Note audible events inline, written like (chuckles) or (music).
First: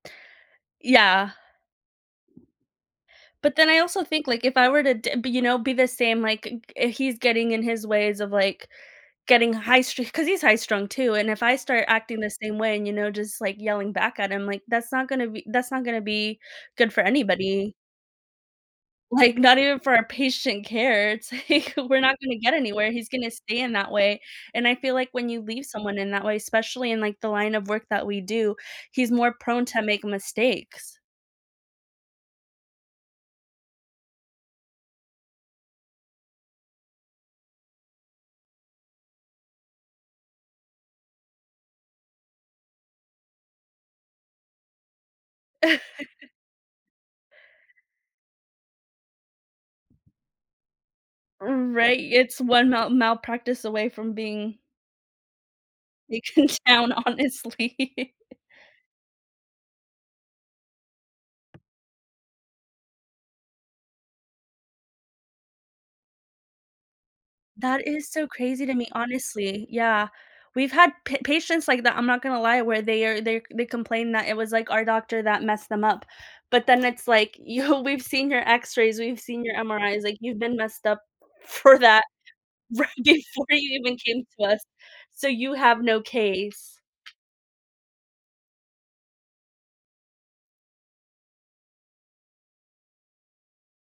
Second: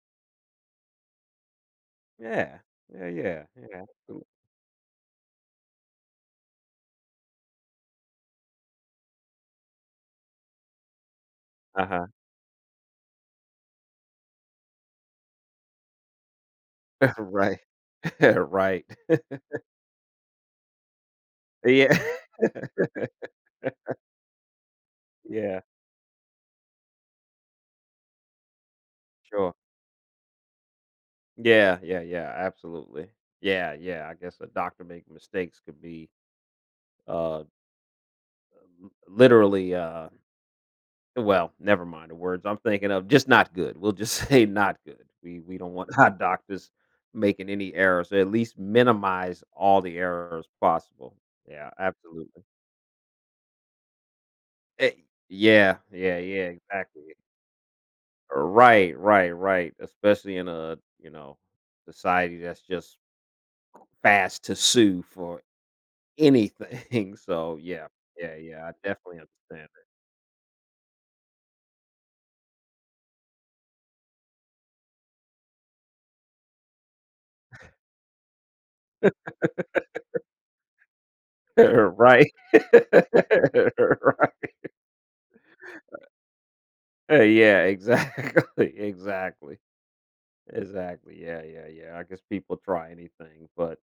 Yeah. Yeah. Yeah, yeah. But then I Yeah. also Absolute think, like, if I were to d be, you know, be the same, like, g he's getting in his ways of, like, getting high street 'cause he's high strung too, and if I start Uh-huh. acting the same way and, you know, just, like, yelling back at him, like, that's not gonna be that's not gonna be good for (chuckles) Right. anybody. (chuckles) Right. Like, not (chuckles) even for our patient care. It's like Yeah. we're not gonna get anywhere. He's gonna stay in that (laughs) way. And I feel like when you Yeah. leave someone in that way, especially in like the line of work that we do, he's more Sure. prone to make mistakes. Yeah, yeah, yeah absolutely. Yeah, yeah I guess a doctor making mistakes could be, um um, literally, uh well never mind the words I'm thinking of just not good. We'll just say not good. We we don't want, our (chuckles) doctors making any errors. At least minimize all the errors possible. R Yeah right. It's absolutely. one mal malpractice away from being E yeah, yeah, taken yeah, down, exactly. honestly. Right, right, right especially in a, you know, society that's just fast to sue for anything so That yeah, is so yeah, yeah, crazy I to me, definitely understand honestly. it. Yeah. We've had pa patients like that. I'm not gonna lie where they are they they complain that it was, like, our doctor that messed them up. But then it's like, (chuckles) You "We've seen your X-rays, we've seen your MRIs, like, (laughs) you've been messed up for that Right. right before you even came Right. to us. So you have no Uh. case." Eh, yeah. Exactly, exactly. Exactly. Yeah, yeah, yeah. I guess people try anything. But